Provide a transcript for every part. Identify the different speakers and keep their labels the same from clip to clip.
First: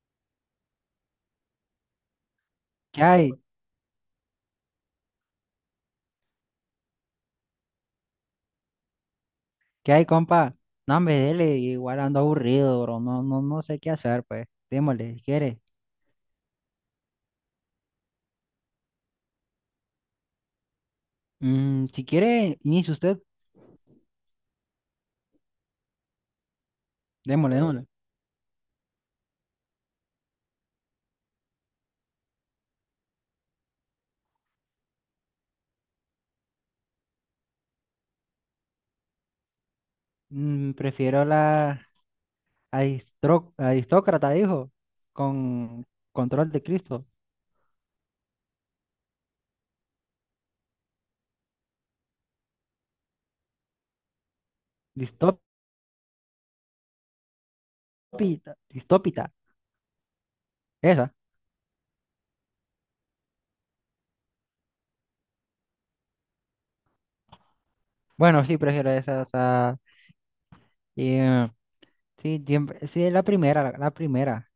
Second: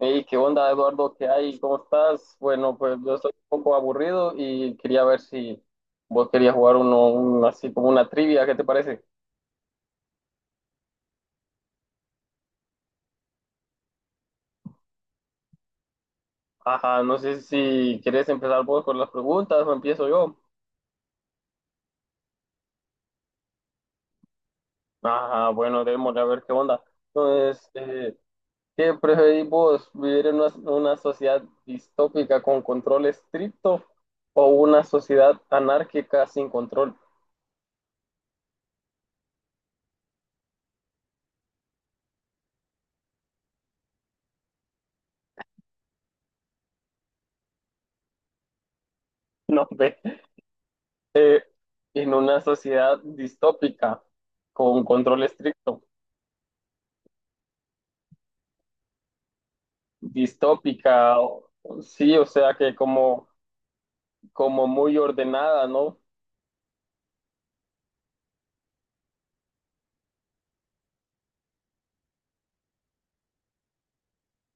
Speaker 1: Hey, ¿qué onda, Eduardo? ¿Qué hay? ¿Cómo estás? Bueno, pues
Speaker 2: ¿Qué
Speaker 1: yo
Speaker 2: hay?
Speaker 1: estoy un poco aburrido y quería ver si vos querías jugar así como una trivia, ¿qué te parece?
Speaker 2: ¿Qué hay, compa? No, hombre, dele, igual ando aburrido, bro. No, no, no sé qué hacer, pues. Démosle, si quiere.
Speaker 1: Ajá, no sé si querés empezar vos con las preguntas o empiezo yo.
Speaker 2: Si quiere, inicie usted.
Speaker 1: Ajá, bueno, démosle a ver qué onda.
Speaker 2: Démosle,
Speaker 1: Entonces,
Speaker 2: démosle.
Speaker 1: ¿qué preferís vos? ¿Vivir en una sociedad distópica con control estricto o una sociedad anárquica sin control?
Speaker 2: Prefiero la aristócrata, dijo, con control de Cristo.
Speaker 1: No, ve, en una sociedad distópica con control
Speaker 2: Distópita,
Speaker 1: estricto.
Speaker 2: distópita, esa.
Speaker 1: distópica, o- sí, o sea que como, como muy ordenada, ¿no?
Speaker 2: Bueno, sí, prefiero esa, o sea, eh, sí, siempre, sí, la primera, la primera.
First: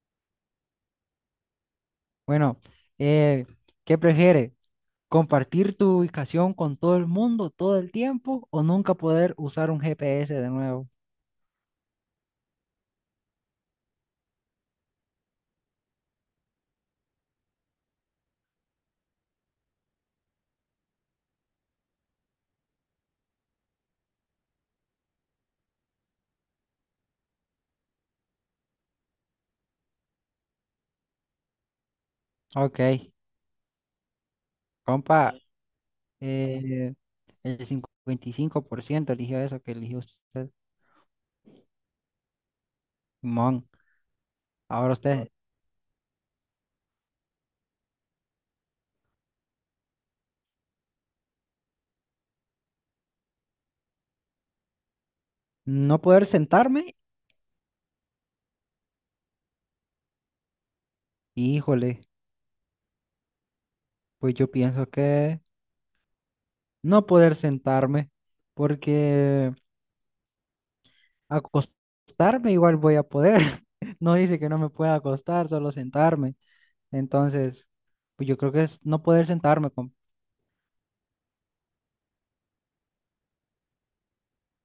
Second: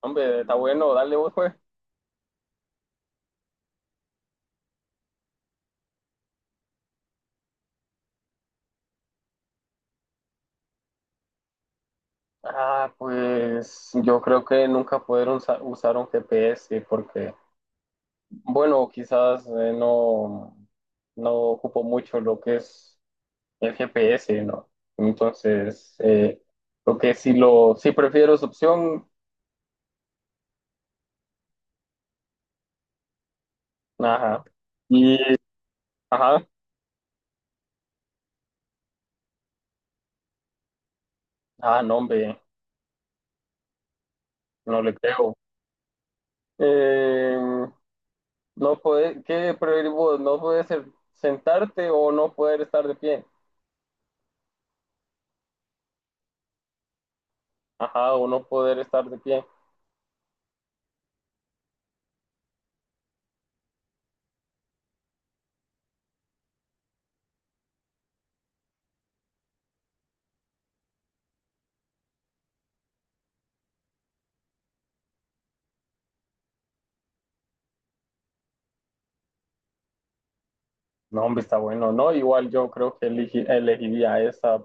Speaker 1: Hombre, está bueno, dale vos, pues.
Speaker 2: Bueno, eh, ¿qué prefiere? Compartir tu ubicación con todo el mundo todo el tiempo o nunca poder usar un GPS de nuevo.
Speaker 1: Ah, pues yo creo que nunca usar un GPS porque, bueno, quizás no, no ocupo mucho lo que es el GPS, ¿no? Entonces, lo que sí lo, sí prefiero esa opción,
Speaker 2: Ok,
Speaker 1: ajá. Y,
Speaker 2: compa,
Speaker 1: ajá,
Speaker 2: eh, el 55% eligió eso que eligió usted,
Speaker 1: ah, no, hombre,
Speaker 2: Simón.
Speaker 1: no le
Speaker 2: Ahora usted,
Speaker 1: creo. Eh, no puede, ¿qué preferís vos? No poder ser- sentarte o no poder estar de pie.
Speaker 2: no poder sentarme,
Speaker 1: Ajá, o no poder estar de pie.
Speaker 2: híjole, pues yo pienso que no poder sentarme, porque acostarme igual voy a poder. No dice que no me pueda acostar, solo sentarme. Entonces, pues yo creo que es no poder sentarme, compa.
Speaker 1: No, hombre, está bueno, ¿no? Igual yo creo que elegiría esa,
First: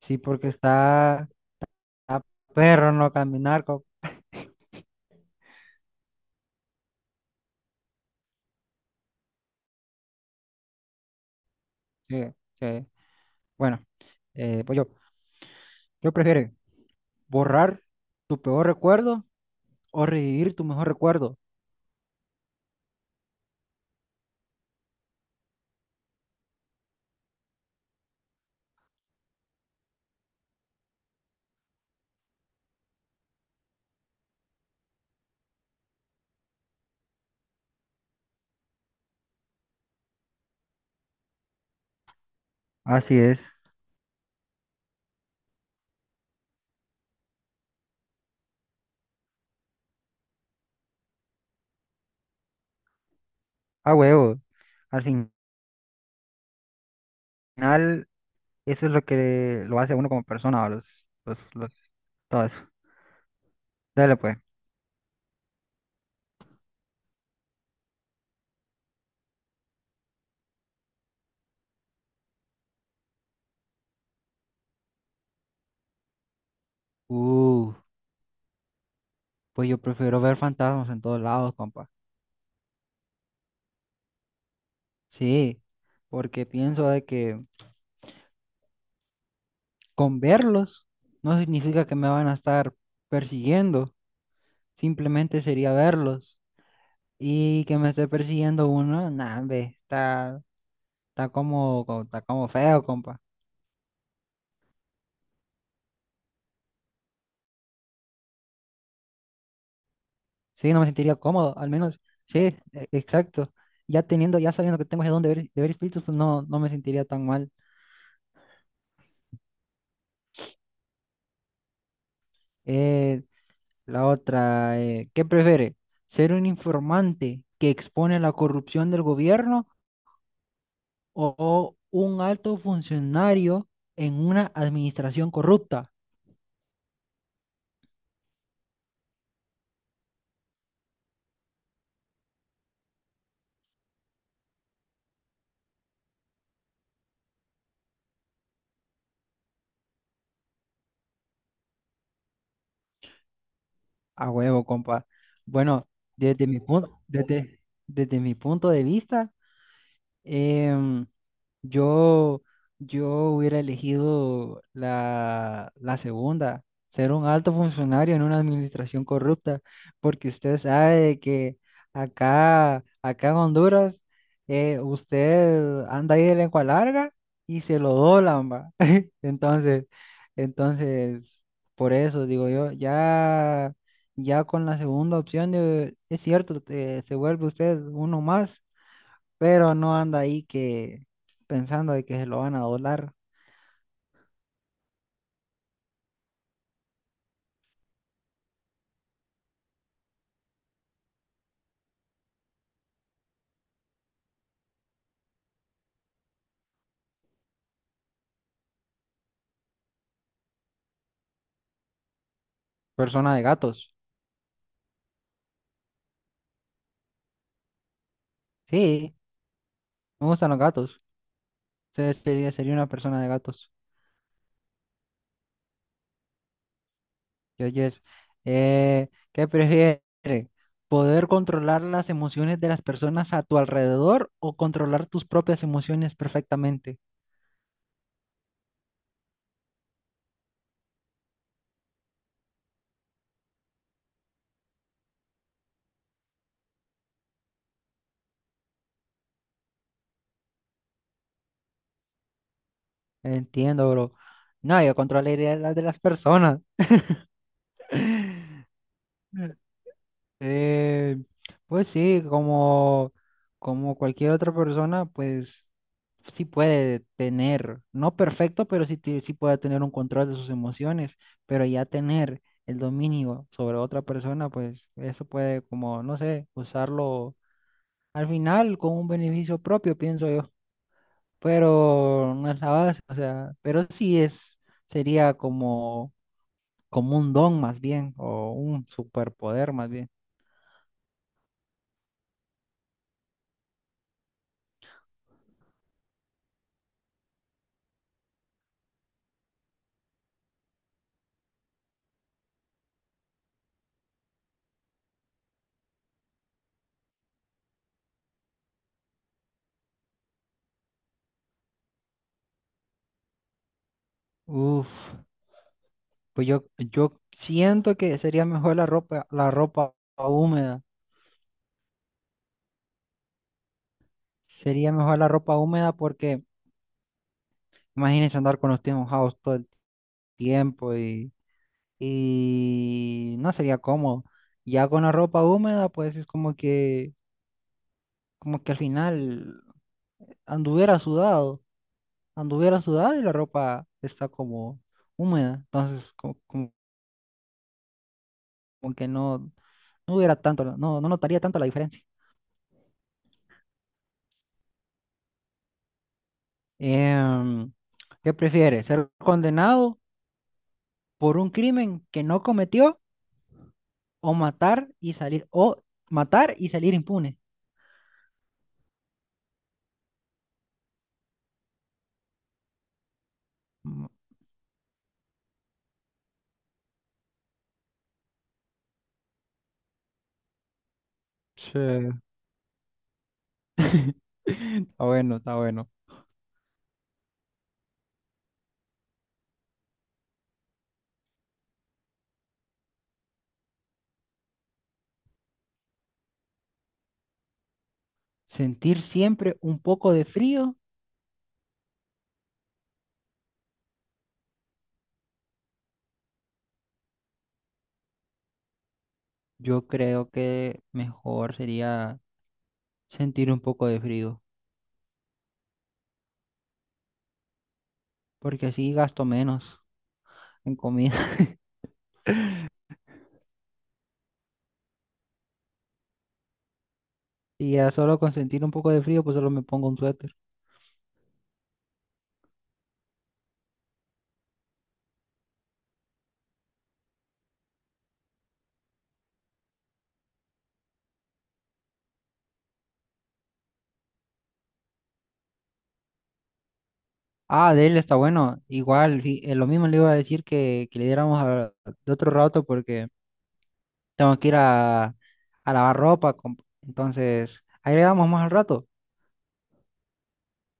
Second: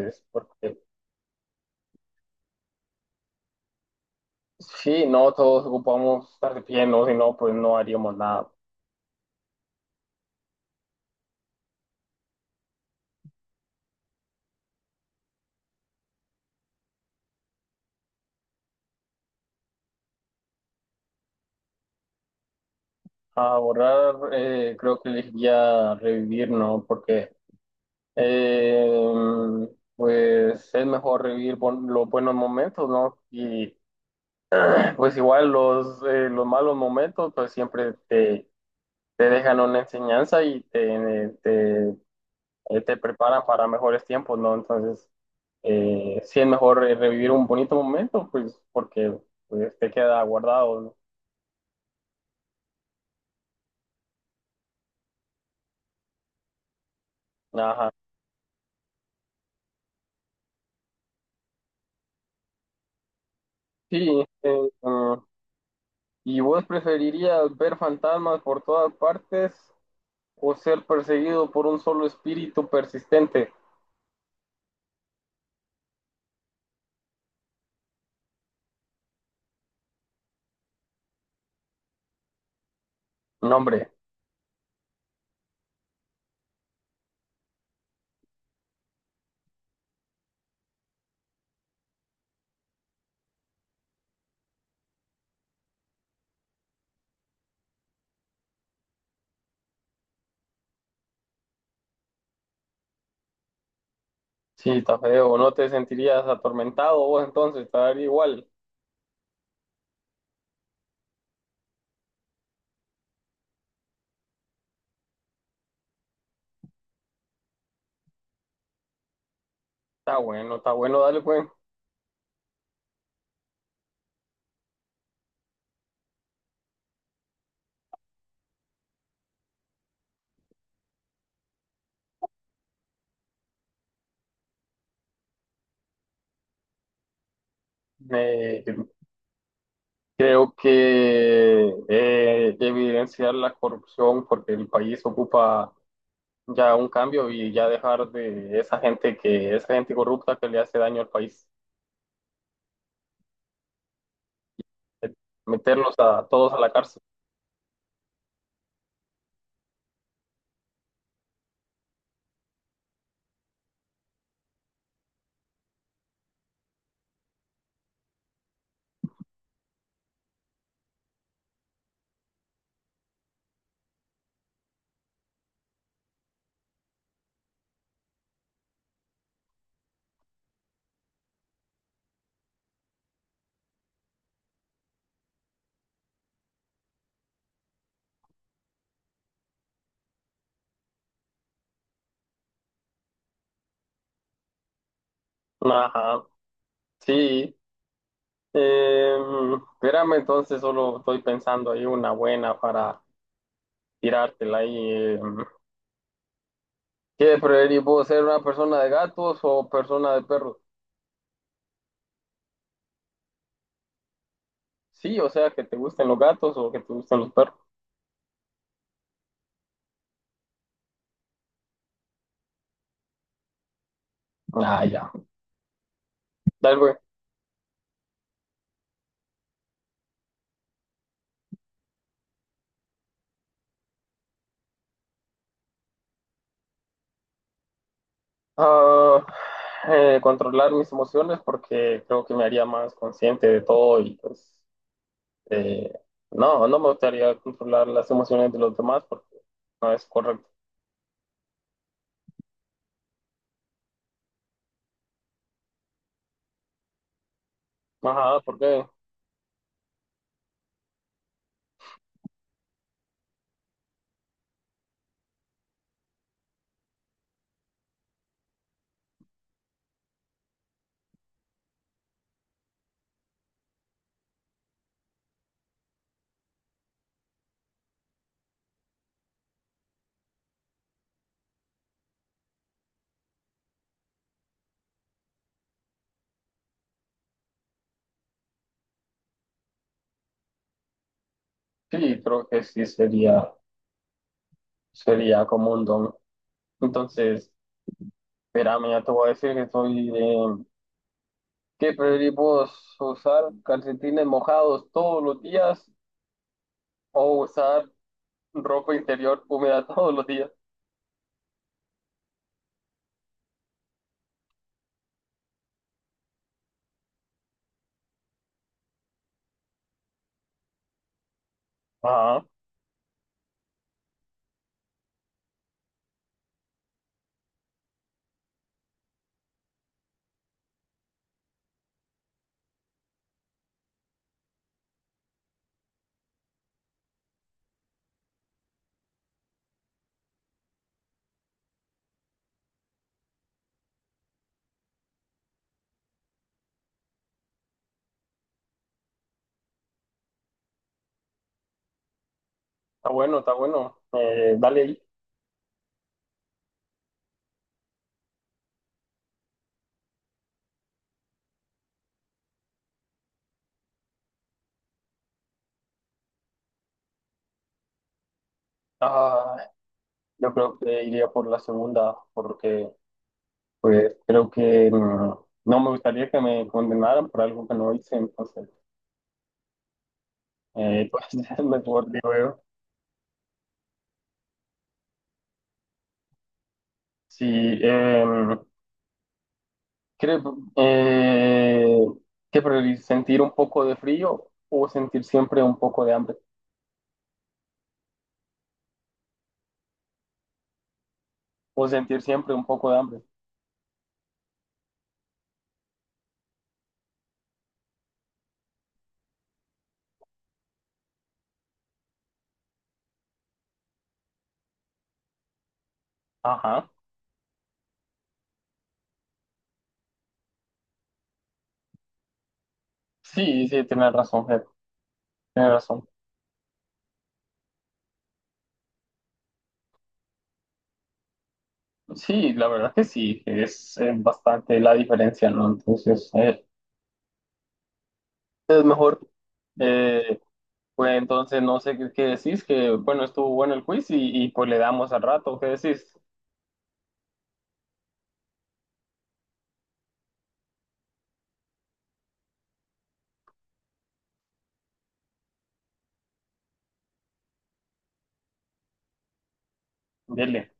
Speaker 2: Sí, porque
Speaker 1: porque
Speaker 2: está perro no caminar.
Speaker 1: sí, no, todos ocupamos estar de pie, ¿no? Si no, pues no haríamos nada.
Speaker 2: Sí, sí. Bueno, pues yo prefiero borrar tu peor recuerdo o revivir tu mejor recuerdo.
Speaker 1: A borrar, creo que elegiría revivir, ¿no? Porque, eh, pues, es mejor revivir los buenos momentos, ¿no? Y pues igual los malos momentos pues siempre te dejan una enseñanza y te
Speaker 2: Así es,
Speaker 1: preparan para mejores tiempos, ¿no? Entonces, sí es mejor revivir un bonito momento, pues porque pues, te queda guardado,
Speaker 2: a huevo. Al
Speaker 1: ¿no? Ajá.
Speaker 2: final, eso es lo que lo hace a uno como persona, ¿va? Los, los, Todo eso. Dale,
Speaker 1: Sí,
Speaker 2: pues.
Speaker 1: ¿y vos preferirías ver fantasmas por todas partes o ser perseguido por un solo espíritu persistente?
Speaker 2: Uh, pues yo prefiero ver fantasmas en todos lados, compa.
Speaker 1: No, hombre,
Speaker 2: Sí, porque pienso de que con verlos no significa que me van a estar persiguiendo. Simplemente sería verlos. Y que me esté persiguiendo uno, nah, hombre, está como feo, compa.
Speaker 1: sí, está feo, no te sentirías atormentado vos entonces, te daría igual.
Speaker 2: Sí, no me sentiría cómodo, al menos. Sí, exacto. Ya sabiendo que tengo de dónde ver, de ver espíritus, pues no, no me sentiría tan mal.
Speaker 1: Está bueno, dale pues.
Speaker 2: Eh, la otra, ¿qué prefiere? ¿Ser un informante que expone la corrupción del gobierno o un alto funcionario en una administración corrupta?
Speaker 1: Eh, creo que evidenciar la corrupción porque el país ocupa ya un cambio y ya dejar de esa gente que, esa gente corrupta que le hace daño al país.
Speaker 2: A huevo, compa.
Speaker 1: Eh,
Speaker 2: Bueno,
Speaker 1: meterlos a
Speaker 2: desde
Speaker 1: todos a
Speaker 2: mi
Speaker 1: la cárcel.
Speaker 2: punto, desde, desde mi punto de vista, em, yo, yo hubiera elegido la segunda, ser un alto funcionario en una administración corrupta, porque usted sabe que acá, acá en Honduras, usted anda ahí de lengua larga y se lo doblan, va. Entonces, entonces, por eso digo yo, ya, ya con la segunda opción, es cierto, se vuelve usted uno más pero no anda ahí que pensando de que se lo van a doblar.
Speaker 1: Ajá, sí. Eh, espérame, entonces solo estoy pensando ahí una buena para tirártela ahí. ¿Qué preferís vos, ser una persona de gatos o persona de perros?
Speaker 2: Persona de gatos.
Speaker 1: Sí, o sea, que te gusten los gatos o que te gusten los perros.
Speaker 2: Sí, me gustan los gatos. Sería una persona de gatos.
Speaker 1: Ah, ya. Dale, güey.
Speaker 2: Yo, yes. ¿Qué prefiere? ¿Poder controlar las emociones de las personas a tu alrededor o controlar tus propias emociones perfectamente?
Speaker 1: Ah, controlar mis emociones porque creo que me haría más consciente de todo y pues eh, no, no me gustaría controlar las emociones de los demás porque no es correcto.
Speaker 2: Entiendo, bro. No, yo controlaría las de las personas.
Speaker 1: Ajá, porque
Speaker 2: Eh, pues sí, como cualquier otra persona, pues sí puede tener, no perfecto, pero sí, sí puede tener un control de sus emociones, pero ya tener el dominio sobre otra persona, pues eso puede como, no sé, usarlo al final con un beneficio propio, pienso yo, pero no es la base, o sea, pero sí es, sería como un don más bien, o un superpoder más bien.
Speaker 1: sí, creo que sí sería como un don. Entonces, espérame, ya te voy a decir que soy de... ¿Qué preferís vos? ¿Usar calcetines mojados todos los días o usar ropa interior húmeda todos los días?
Speaker 2: Uf, pues yo siento que sería mejor la ropa, húmeda.
Speaker 1: Ajá,
Speaker 2: Sería mejor la ropa húmeda porque imagínense andar con los pies mojados todo el tiempo y no sería cómodo. Ya con la ropa húmeda, pues es como que al final anduviera sudado, anduviera sudado y la ropa está como húmeda. Entonces, como que no, no hubiera tanto, no, no notaría tanto la diferencia.
Speaker 1: está bueno, está bueno. Dale ahí.
Speaker 2: Em, ¿Qué prefieres? ¿Ser condenado por un crimen que no cometió o matar y salir impune?
Speaker 1: Ah, yo creo que iría por la segunda, porque
Speaker 2: Mm,
Speaker 1: pues creo que no me gustaría que me condenaran por algo que no hice, entonces pues es
Speaker 2: sí,
Speaker 1: mejor, digo yo.
Speaker 2: está bueno, está bueno.
Speaker 1: Sí, em, creo que priorizar sentir un poco de frío o sentir siempre un poco de hambre,
Speaker 2: ¿Sentir siempre un poco de frío?
Speaker 1: o sentir siempre un poco de hambre.
Speaker 2: Yo creo que mejor sería sentir un poco de frío,
Speaker 1: Ajá,
Speaker 2: porque así gasto menos en comida.
Speaker 1: sí, sí, tienes razón, Ger, tienes razón.
Speaker 2: Y ya solo con sentir un poco de frío, pues solo me pongo un suéter.
Speaker 1: Sí, la verdad que sí, es, bastante la diferencia, ¿no? Entonces, es mejor. Eh, pues entonces, no sé qué decís, que bueno, estuvo bueno el quiz y pues le damos al rato, ¿qué decís?
Speaker 2: Ah, de él está bueno. Igual, lo mismo le iba a decir que, le diéramos de otro rato porque. Tengo que ir a lavar ropa. Entonces, ahí le damos más al rato.
Speaker 1: Dile.